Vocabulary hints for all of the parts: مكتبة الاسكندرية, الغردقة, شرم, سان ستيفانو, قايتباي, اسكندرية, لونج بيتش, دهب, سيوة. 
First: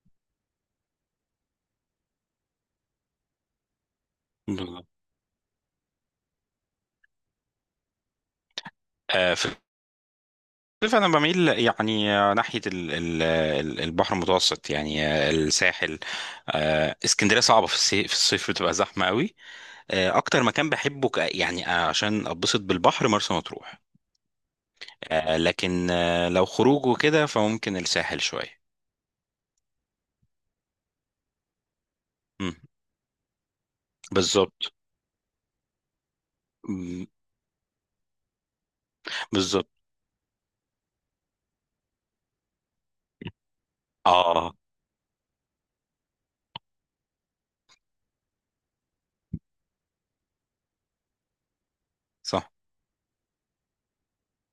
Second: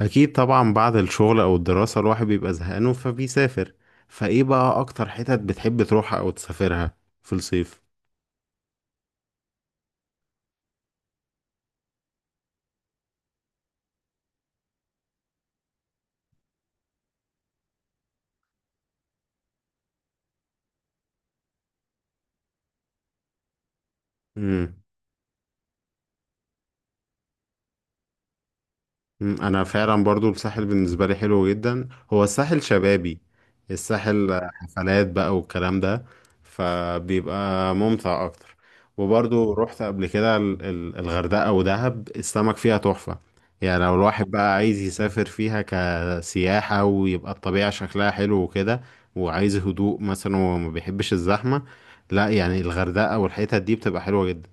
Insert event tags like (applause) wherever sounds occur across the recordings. اكيد طبعا بعد الشغل او الدراسة الواحد بيبقى زهقان فبيسافر. فايه بقى بالظبط. اكتر حتت بتحب تروحها او تسافرها؟ في الصيف. في الصيف انا بميل يعني ناحيه البحر المتوسط، يعني الساحل. اسكندريه صعبه في الصيف، في الصيف بتبقى زحمه قوي. اكتر مكان بحبه يعني عشان اتبسط بالبحر مرسى مطروح. لكن لو خروج وكده فممكن الساحل شويه. انا فعلا برضو الساحل بالنسبه لي حلو جدا. هو مم. الساحل شبابي. الساحل بالظبط. حفلات بقى والكلام ده. مم. فبيبقى ممتع اكتر. وبرضو بالظبط. رحت قبل كده الغردقه ودهب، السمك فيها تحفه. يعني لو الواحد اه. بقى عايز يسافر فيها كسياحه ويبقى الطبيعه شكلها حلو وكده، وعايز هدوء مثلا وما بيحبش الزحمه، لا صح. يعني الغردقه والحتت دي بتبقى حلوه جدا.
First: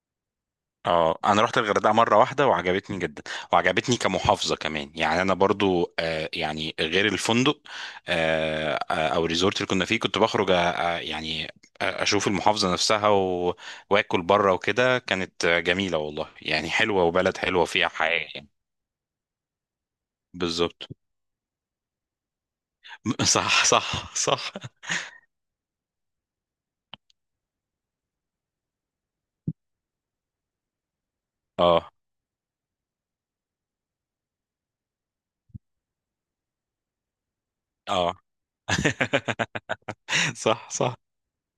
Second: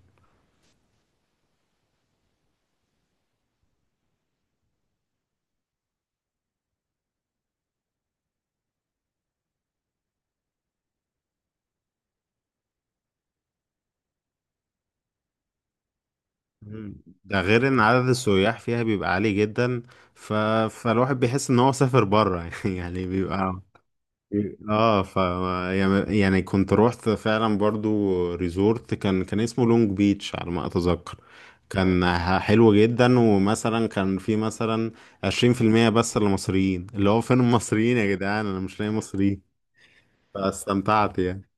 اه، انا رحت الغردقه مره واحده وعجبتني جدا، وعجبتني كمحافظه كمان. يعني انا برضو يعني غير الفندق او الريزورت اللي كنا فيه كنت بخرج يعني اشوف المحافظه نفسها واكل بره وكده. كانت جميله والله، يعني مم. حلوه وبلد ده حلوه غير ان فيها عدد حياه يعني. السياح فيها بيبقى عالي جدا. ف... بالظبط. فالواحد بيحس ان هو سافر بره (laughs) يعني (laughs) بيبقى. صح، صح، صح. اه ف يعني كنت روحت فعلا برضو. ريزورت كان اسمه لونج بيتش على ما اتذكر. اه، كان حلو جدا، ومثلا كان في مثلا 20% بس للمصريين، اللي هو فين المصريين اه. يا جدعان، انا مش (laughs) لاقي مصريين. صح، صح. فاستمتعت يعني.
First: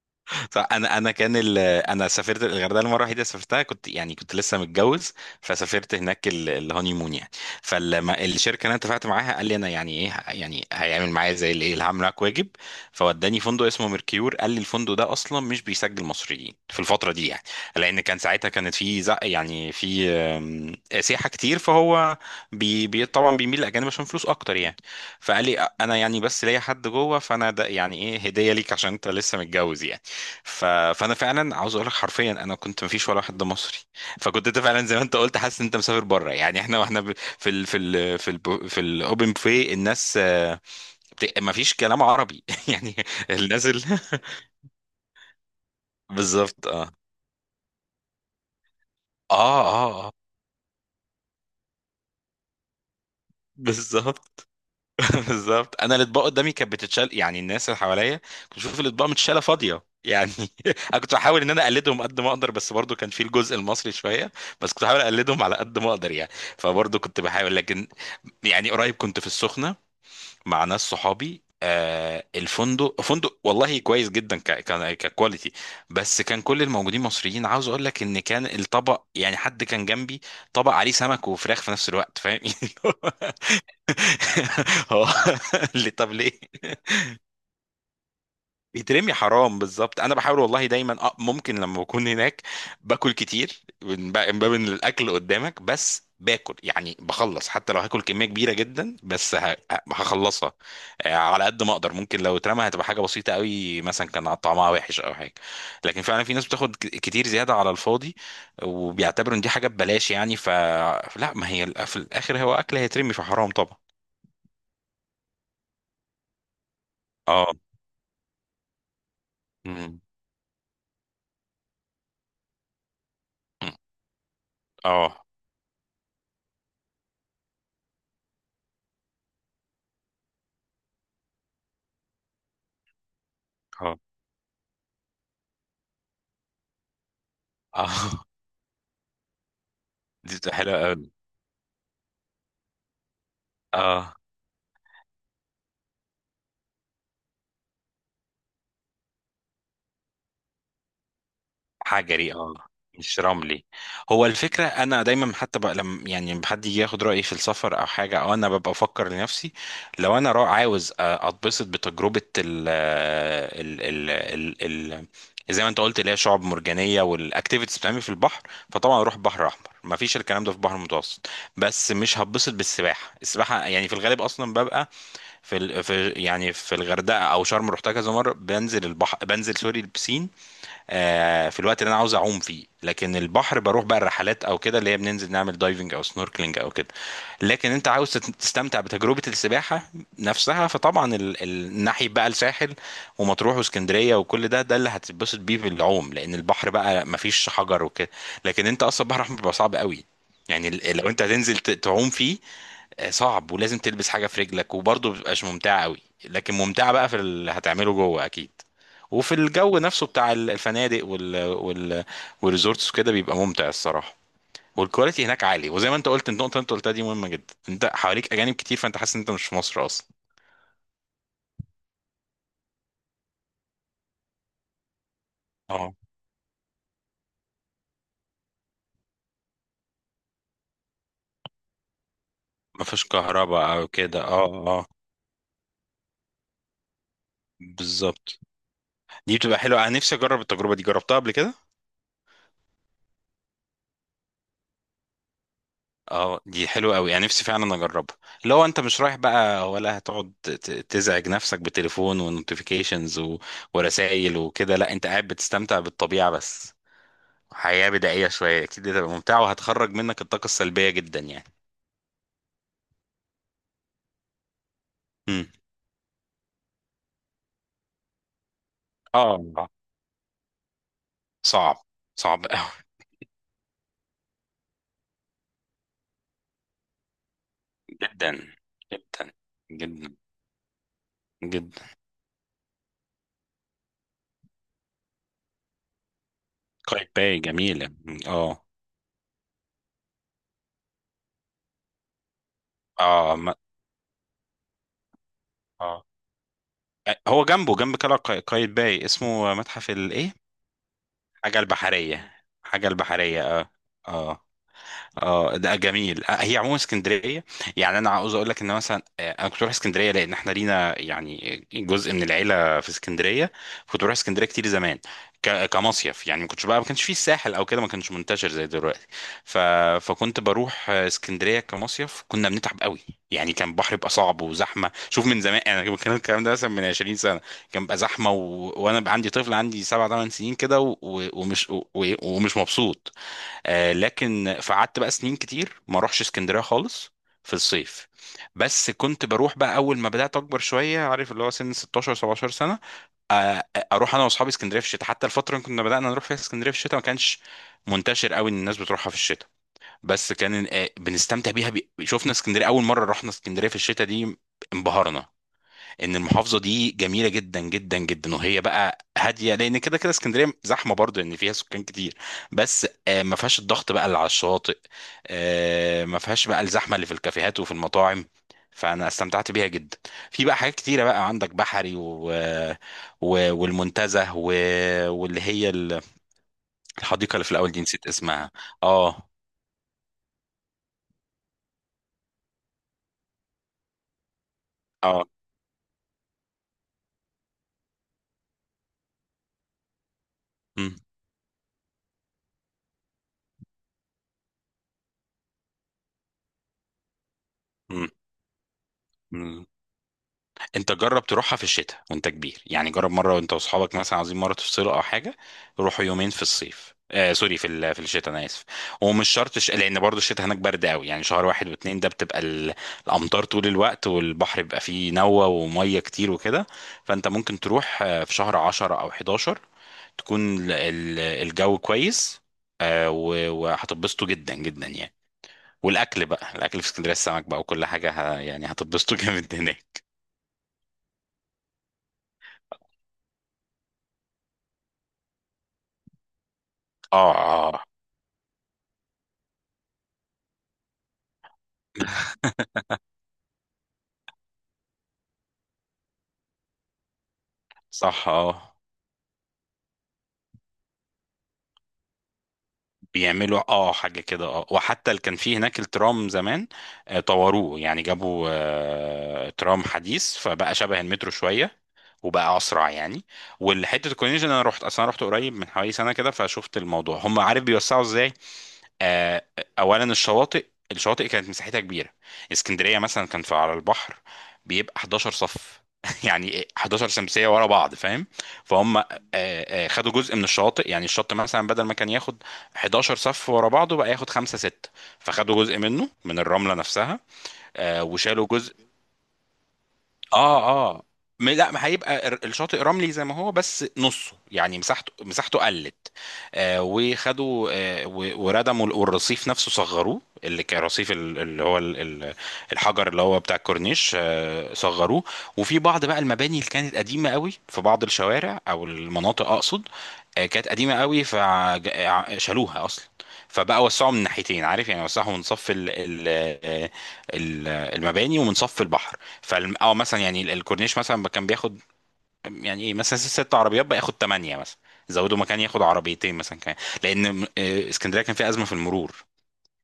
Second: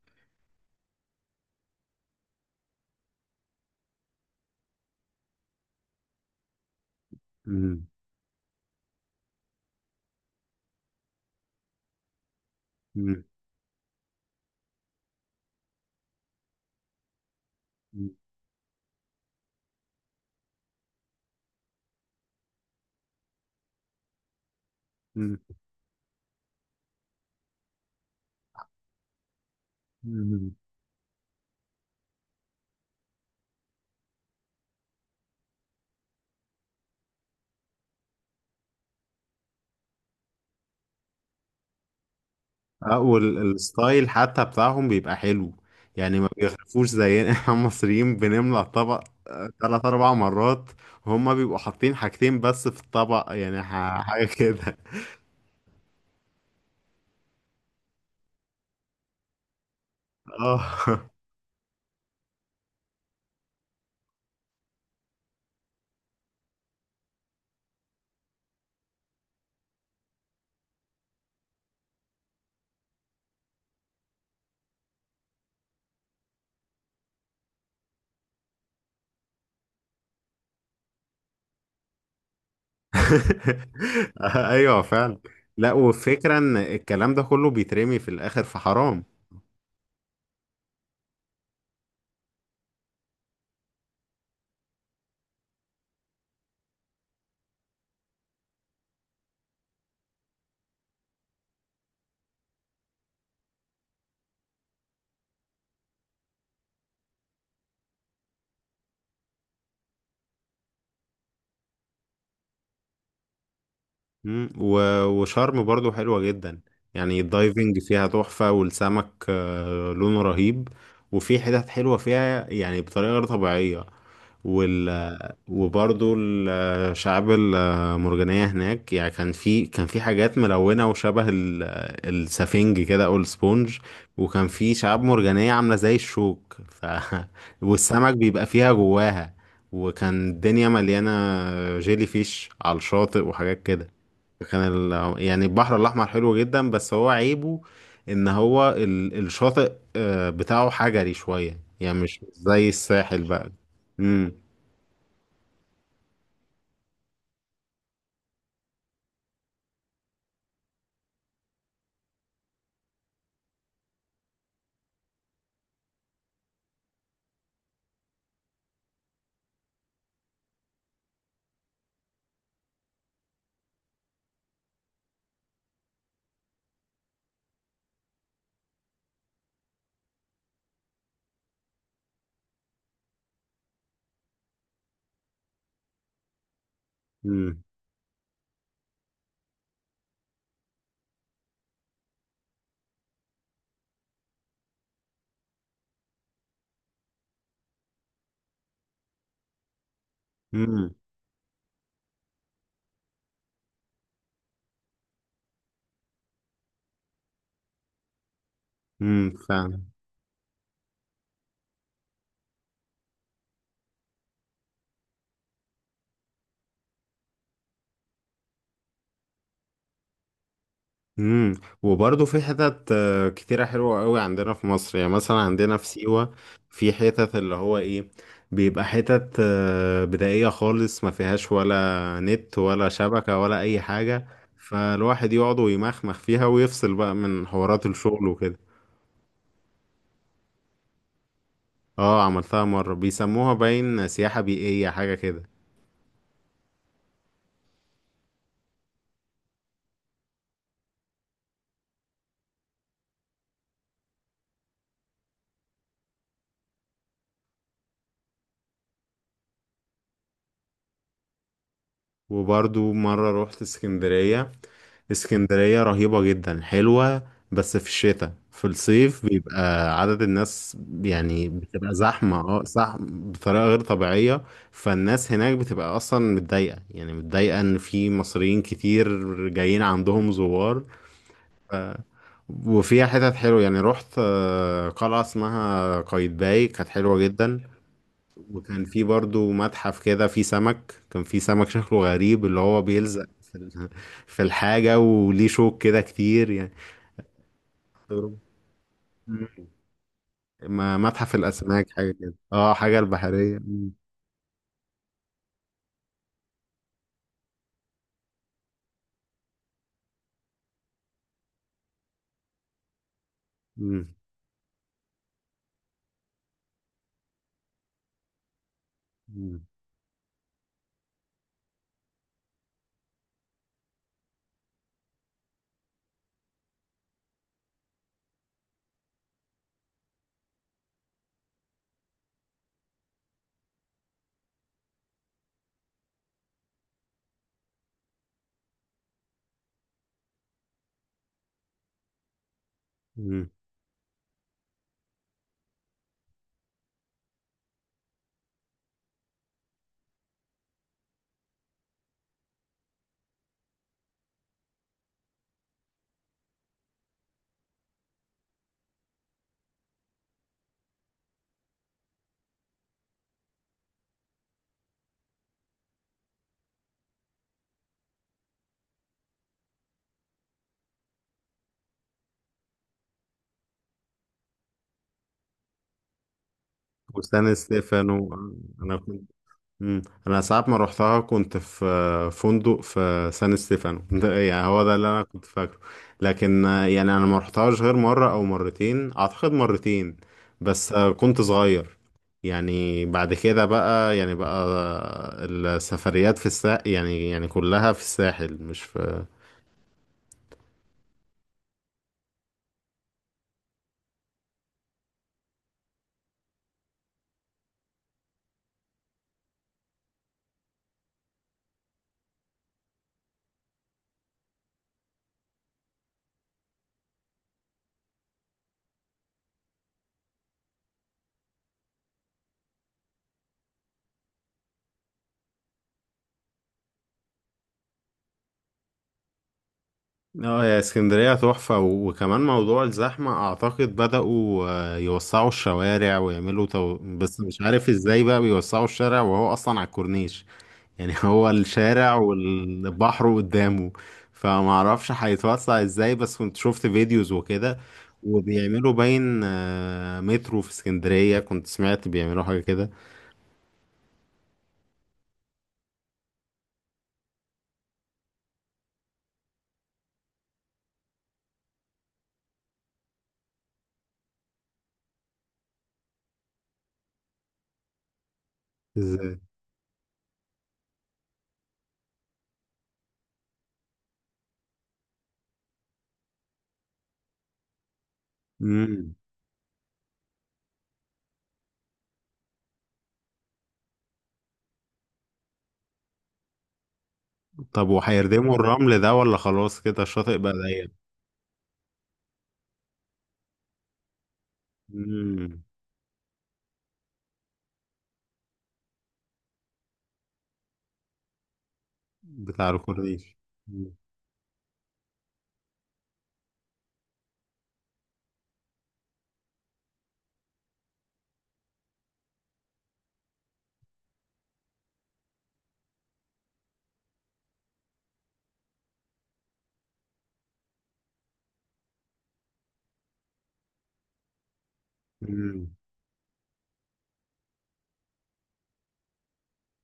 فانا انا سافرت الغردقه المره الوحيده سافرتها كنت، يعني كنت لسه متجوز، فسافرت هناك الهوني مون يعني. مم. فلما الشركه اللي انا اتفقت معاها قال لي انا يعني ايه، يعني هيعمل معايا زي الايه، اللي هعمل معاك واجب. مم. فوداني فندق اسمه ميركيور، قال لي الفندق ده اصلا مش بيسجل مصريين في الفتره دي يعني، لان كان ساعتها كانت في زق، يعني في سياحه كتير، فهو طبعا بيميل للاجانب عشان فلوس اكتر يعني. مم. فقال لي انا يعني بس ليا حد جوه، فانا ده يعني ايه هديه ليك عشان انت لسه متجوز يعني. مم. ف... فانا فعلا عاوز اقول لك حرفيا انا كنت مفيش ولا واحد ده مصري. فكنت انت فعلا زي ما انت قلت حاسس ان انت مسافر بره، يعني في في الاوبن بوفيه الناس مفيش كلام عربي (laughs) يعني. اه، الناس ال... والستايل حتى بتاعهم بيبقى حلو. (laughs) يعني ما بالظبط. بيغرفوش اه، زينا (laughs) احنا المصريين بنملى الطبق اه، تلات اه. آه. أربع مرات. هما بيبقوا حاطين حاجتين بس في الطبق، يعني حاجة بالظبط. كده. (laughs) بالظبط، انا الاطباق قدامي كانت بتتشال، يعني الناس اللي حواليا كنت بشوف الاطباق متشاله فاضيه يعني. (laughs) انا اه. كنت بحاول ان انا اقلدهم قد ما اقدر، بس برضو كان في الجزء المصري شويه، بس كنت بحاول اقلدهم على قد ما اقدر يعني. فبرضو كنت بحاول، لكن يعني قريب كنت في السخنه مع ناس صحابي. الفندق فندق والله كويس جدا، ك كان ككواليتي، بس كان كل الموجودين مصريين. عاوز اقول لك ان كان الطبق، يعني حد كان جنبي طبق عليه سمك وفراخ في نفس الوقت، فاهم؟ (laughs) (laughs) ايوه (laughs) هو فعلا. لا، (laughs) اللي طب ليه والفكرة ان الكلام ده كله بيترمي في الآخر، في حرام. بيترمي حرام؟ بالظبط، انا بحاول والله دايما. أه، ممكن لما بكون هناك باكل كتير من باب إن الاكل قدامك، بس باكل يعني بخلص حتى لو هاكل كميه كبيره جدا، بس هخلصها على قد ما اقدر. ممكن لو اترمى هتبقى حاجه بسيطه قوي، مثلا كان طعمها وحش او حاجه. لكن فعلا في ناس بتاخد كتير زياده على الفاضي، وبيعتبروا ان دي حاجه ببلاش يعني. فلا، ما هي في الاخر هو اكل هيترمي، فحرام طبعا. مم. وشرم برضو حلوة جدا، يعني اه. الدايفنج فيها تحفة، والسمك مم. لونه رهيب. وفي حتت حلوة فيها يعني بطريقة غير طبيعية. وال اه. وبرضو الشعاب المرجانية هناك، يعني كان في حاجات ملونة وشبه السفنج كده أو السبونج. اه. وكان في شعاب مرجانية عاملة زي الشوك، (laughs) والسمك اه. (laughs) بيبقى فيها جواها. وكان دي بتبقى الدنيا حلوة مليانة قوي. جيلي فيش على الشاطئ وحاجات كده. اه. كان يعني البحر الأحمر حلو جدا، بس هو عيبه إن هو الشاطئ بتاعه حجري شوية، يعني مش حجري، اه، زي مش الساحل بقى. رملي. هو امم. الفكرة أنا دايما حتى بقى لما يعني لما حد يجي ياخد رأيي في السفر أو حاجة، أو أنا ببقى أفكر لنفسي، لو أنا عاوز أتبسط بتجربة ال ال ال ال ال زي ما أنت قلت، اللي هي شعاب مرجانية والأكتيفيتيز بتعمل في البحر، فطبعا أروح بحر أحمر، مفيش الكلام ده في البحر المتوسط. بس مش هتبسط بالسباحة، السباحة يعني في الغالب أصلا ببقى في ال... في يعني في الغردقه او شرم، رحتها كذا مره، بنزل البحر، بنزل سوري البسين في الوقت اللي انا عاوز اعوم فيه. لكن البحر بروح بقى الرحلات او كده، اللي هي بننزل نعمل دايفنج او سنوركلينج او كده. امم. لكن انت عاوز تستمتع بتجربه السباحه نفسها، فطبعا ناحيه بقى الساحل ومطروح واسكندريه وكل ده، ده اللي هتتبسط بيه في العوم، لان البحر بقى مفيش حجر وكده. لكن انت اصلا البحر الاحمر بيبقى صعب قوي، يعني امم. لو انت هتنزل تعوم فيه صعب، ولازم تلبس حاجه في رجلك، وبرضه بتبقاش ممتعه قوي. لكن ممتعه بقى في اللي هتعمله جوه اكيد، وفي امم. الجو نفسه بتاع الفنادق وال وال والريزورتس وكده بيبقى ممتع الصراحه، والكواليتي هناك عالي. وزي ما انت قلت، النقطه اللي انت قلتها دي مهمه جدا، انت حواليك اجانب كتير، فانت حاسس ان انت مش في مصر اصلا. امم. وبرضه في حتت كتيرة حلوة قوي عندنا في مصر، يعني مثلا عندنا في اه، سيوة، في حتت اللي هو ايه، بيبقى حتت بدائية خالص ما فيهاش ولا نت ولا مفيش شبكة ولا كهرباء أي او كده، حاجة. اه، اه. فالواحد يقعد ويمخمخ فيها ويفصل بقى من حوارات الشغل بالظبط، وكده. دي بتبقى حلوه، انا نفسي اجرب التجربه دي، جربتها قبل كده. اه، عملتها مرة، بيسموها باين سياحة بيئية حاجة كده. اه، دي حلوة قوي، انا نفسي فعلا اجربها. لو انت مش رايح بقى ولا هتقعد تزعج نفسك بتليفون ونوتيفيكيشنز ورسائل وكده، لا انت قاعد بتستمتع بالطبيعة بس. حياة بدائية شوية، اكيد هتبقى ممتعة، وهتخرج منك الطاقة السلبية جدا يعني. وبرضو مرة روحت اسكندرية. امم. اسكندرية رهيبة جدا، حلوة. بس في الشتاء. في الصيف بيبقى اه. عدد الناس، يعني صعب، بتبقى زحمة، صعب قوي. زحمة بطريقة غير طبيعية. فالناس هناك بتبقى أصلا متضايقة، يعني متضايقة إن في جدا، مصريين كتير جدا. جايين جدا، عندهم زوار. جدا. وفيها حتت حلوة، يعني رحت قلعة اسمها قايتباي كانت حلوة قايتباي جدا. جميلة. مم. اه. وكان في برضو متحف كده فيه سمك، كان فيه سمك شكله غريب اللي هو بيلزق اه. في (laughs) في الحاجة، وليه شوك كده اه. كتير يعني. هو جنبه جنب قلعة تجربة. قايتباي مم. اسمه متحف الايه؟ متحف حاجة الأسماك حاجة كده، البحرية، اه، حاجة حاجة البحرية البحرية. اه. مم. اه. اه، ده جميل. هي عموما اسكندريه، يعني انا عاوز اقول لك ان مثلا انا كنت بروح اسكندريه لان احنا لينا يعني جزء من العيله في اسكندريه. كنت مم. بروح اسكندريه كتير زمان، كمصيف يعني. ما كنتش بقى، ما كانش فيه الساحل او كده، ما كانش منتشر زي دلوقتي. ف... مم. فكنت بروح اسكندريه كمصيف، كنا بنتعب قوي يعني، كان البحر بيبقى صعب وزحمه. شوف، من زمان انا كان الكلام ده مثلا من 20 سنه، كان بقى زحمه، وانا بقى عندي طفل عندي 7 8 سنين كده، ومش مبسوط لكن. فقعدت بقى سنين كتير ما اروحش اسكندريه خالص في الصيف. بس كنت بروح بقى اول ما بدات اكبر شويه، عارف، اللي هو سن 16 17 سنه. مم. آه اروح انا واصحابي اسكندريه في الشتاء. حتى الفتره اللي كنا بدانا نروح فيها اسكندريه في الشتاء ما كانش منتشر قوي ان الناس بتروحها في الشتاء، بس كان بنستمتع بيها. شفنا اسكندريه اول مره رحنا اسكندريه في الشتاء دي انبهرنا ان المحافظه دي جميله جدا جدا جدا، وهي بقى هاديه، لان كده كده اسكندريه زحمه برضه، ان فيها سكان كتير، بس ما فيهاش الضغط بقى اللي على الشاطئ، ما فيهاش بقى الزحمه اللي في الكافيهات وفي المطاعم. فانا استمتعت بيها جدا، في بقى حاجات كتيره بقى، عندك بحري والمنتزه واللي هي الحديقه اللي في وسان الاول دي، نسيت ستيفانو. اسمها. أنا. اه. مم. انا ساعات ما روحتها كنت في فندق في سان ستيفانو ده، يعني هو ده اللي انا اه. كنت فاكره. لكن يعني انا ما روحتهاش غير مره او مرتين، اعتقد مرتين. بس مم. كنت صغير. يعني بعد كده بقى، يعني بقى السفريات في الساحل، يعني كلها في الساحل مش في. مم. انت جرب تروحها في الشتاء وانت كبير يعني. جرب مره وانت واصحابك مثلا عايزين مره تفصلوا او حاجه، روحوا يومين في الصيف، في الشتاء، انا اسف. ومش شرط لان برضو الشتاء هناك برد قوي، يعني شهر واحد واتنين ده بتبقى الامطار طول الوقت، والبحر بيبقى فيه نوة وميه كتير وكده. فانت ممكن تروح في شهر 10 او 11 تكون الجو كويس، وهتتبسطوا جدا جدا يعني. والاكل بقى، الاكل في اسكندريه، السمك بقى وكل حاجه، يعني هتتبسطوا (laughs) جامد هناك. اه، يا اسكندرية تحفة. وكمان موضوع الزحمة، أعتقد بدأوا يوسعوا الشوارع ويعملوا اه، بس مش آه، آه. عارف ازاي بقى بيوسعوا الشارع وهو أصلا على الكورنيش. يعني (laughs) هو الشارع والبحر قدامه، فمعرفش هيتوسع ازاي، بس كنت شفت فيديوز وكده. صح، اه. وبيعملوا باين مترو في اسكندرية، كنت سمعت بيعملوا حاجة كده. بيعملوا، اه، حاجة كده، اه. وحتى اللي كان فيه هناك الترام زمان طوروه، يعني جابوا ترام حديث، فبقى شبه المترو شوية، وبقى اسرع يعني. والحته الكورنيش انا رحت، اصلا رحت قريب من حوالي سنه كده، فشفت الموضوع. هم عارف بيوسعوا ازاي؟ ازاي؟ آه، اولا الشواطئ، الشواطئ كانت مساحتها كبيره. اسكندريه مثلا كان في على البحر بيبقى 11 صف (laughs) يعني 11 شمسيه ورا بعض، فاهم؟ فهم مم. خدوا جزء من الشواطئ، يعني الشط مثلا بدل ما كان ياخد 11 صف ورا بعضه بقى ياخد 5 6، فخدوا جزء منه من الرمله نفسها. طب وشالوا وهيردموا جزء. الرمل ده ولا خلاص كده الشاطئ بقى اه. ضيق؟ اه. لا، ما هيبقى الشاطئ رملي زي ما هو، بس نصه، يعني مساحته مم. قلت. وخدوا وردموا والرصيف نفسه صغروه، اللي كان رصيف ال- اللي هو ال- ال- بتاع الحجر اللي الكورنيش. هو بتاع مم. الكورنيش، صغروه. وفي بعض بقى المباني اللي كانت قديمة قوي، في بعض الشوارع او المناطق اقصد، كانت قديمة قوي فشالوها اصلا. فبقى وسعوا من ناحيتين، عارف، يعني وسعوا من صف آه، ال- المباني ومن صف البحر. او مثلا يعني الكورنيش مثلا كان بياخد يعني ايه مثلا ست عربيات، بقى ياخد ثمانيه مثلا، زودوا مكان مم. ياخد عربيتين مثلا كمان، لان اسكندريه كان فيها ازمه في المرور،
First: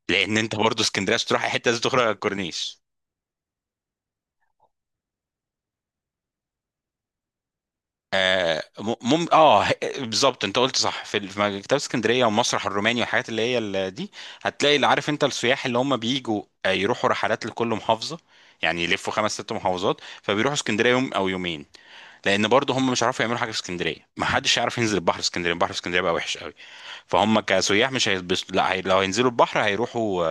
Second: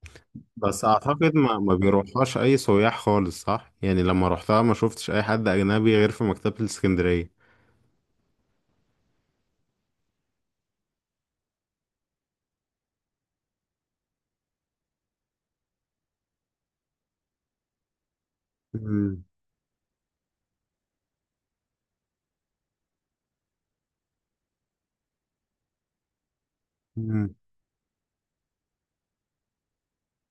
لان انت برضه بس اسكندريه عشان اعتقد تروح اي ما حته ما لازم تخرج على بيروحهاش اي الكورنيش. سياح خالص، صح؟ يعني لما روحتها ما شفتش اي حد اجنبي غير في مكتبة الاسكندرية. آه م- مم اه ه- بالظبط، انت قلت صح. في في مكتبه اسكندريه والمسرح الروماني والحاجات اللي هي دي، هتلاقي، اللي عارف انت السياح اللي هم بيجوا يروحوا رحلات لكل محافظه، يعني يلفوا مم. خمس ست محافظات، فبيروحوا اسكندريه يوم او يومين، لان برضه هم مش هيعرفوا يعملوا حاجه في اسكندريه، ما حدش يعرف ينزل البحر في اسكندريه، البحر في اسكندريه بقى وحش قوي. مم. فهم كسياح مش هيتبسطوا، لا هي... لو هينزلوا البحر هيروحوا،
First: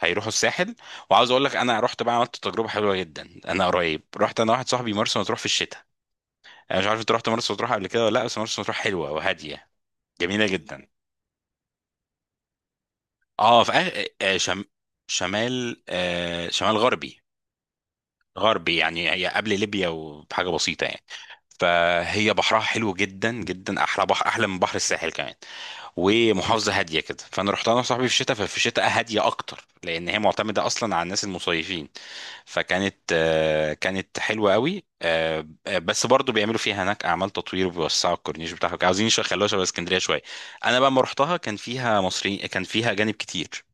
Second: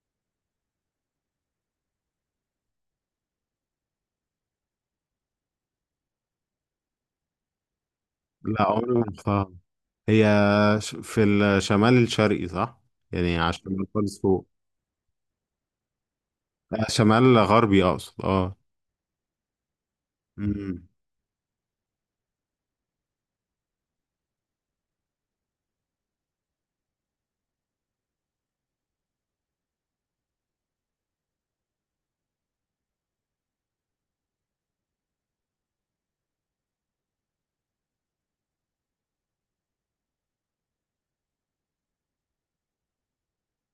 هيروحوا الساحل. وعاوز اقول لك انا رحت بقى عملت تجربه حلوه جدا، انا قريب رحت انا واحد صاحبي مرسى مطروح في الشتاء. انا مش عارف انت رحت مرسى مطروح قبل كده ولا لا، بس مرسى لا، مطروح عمري ما حلوه رحتها. وهاديه، هي جميله جدا. في الشمال الشرقي، صح؟ يعني على اه، في الشمال خالص فوق. شمال، شمال غربي. شمال غربي اقصد اه غربي يعني، هي قبل ليبيا وبحاجه مم. بسيطه يعني. فهي بحرها حلو جدا جدا، احلى بحر، احلى من بحر الساحل كمان، ومحافظه هاديه كده. فانا رحت انا وصاحبي في الشتاء، ففي الشتاء هاديه اكتر، لان هي معتمده اصلا على الناس المصيفين. فكانت كانت حلوه قوي. بس برضو بيعملوا فيها هناك اعمال تطوير، وبيوسعوا الكورنيش بتاعهم، عاوزين يخلوها شبه اسكندريه شويه. انا بقى لما رحتها كان فيها مصريين، كان فيها اجانب كتير.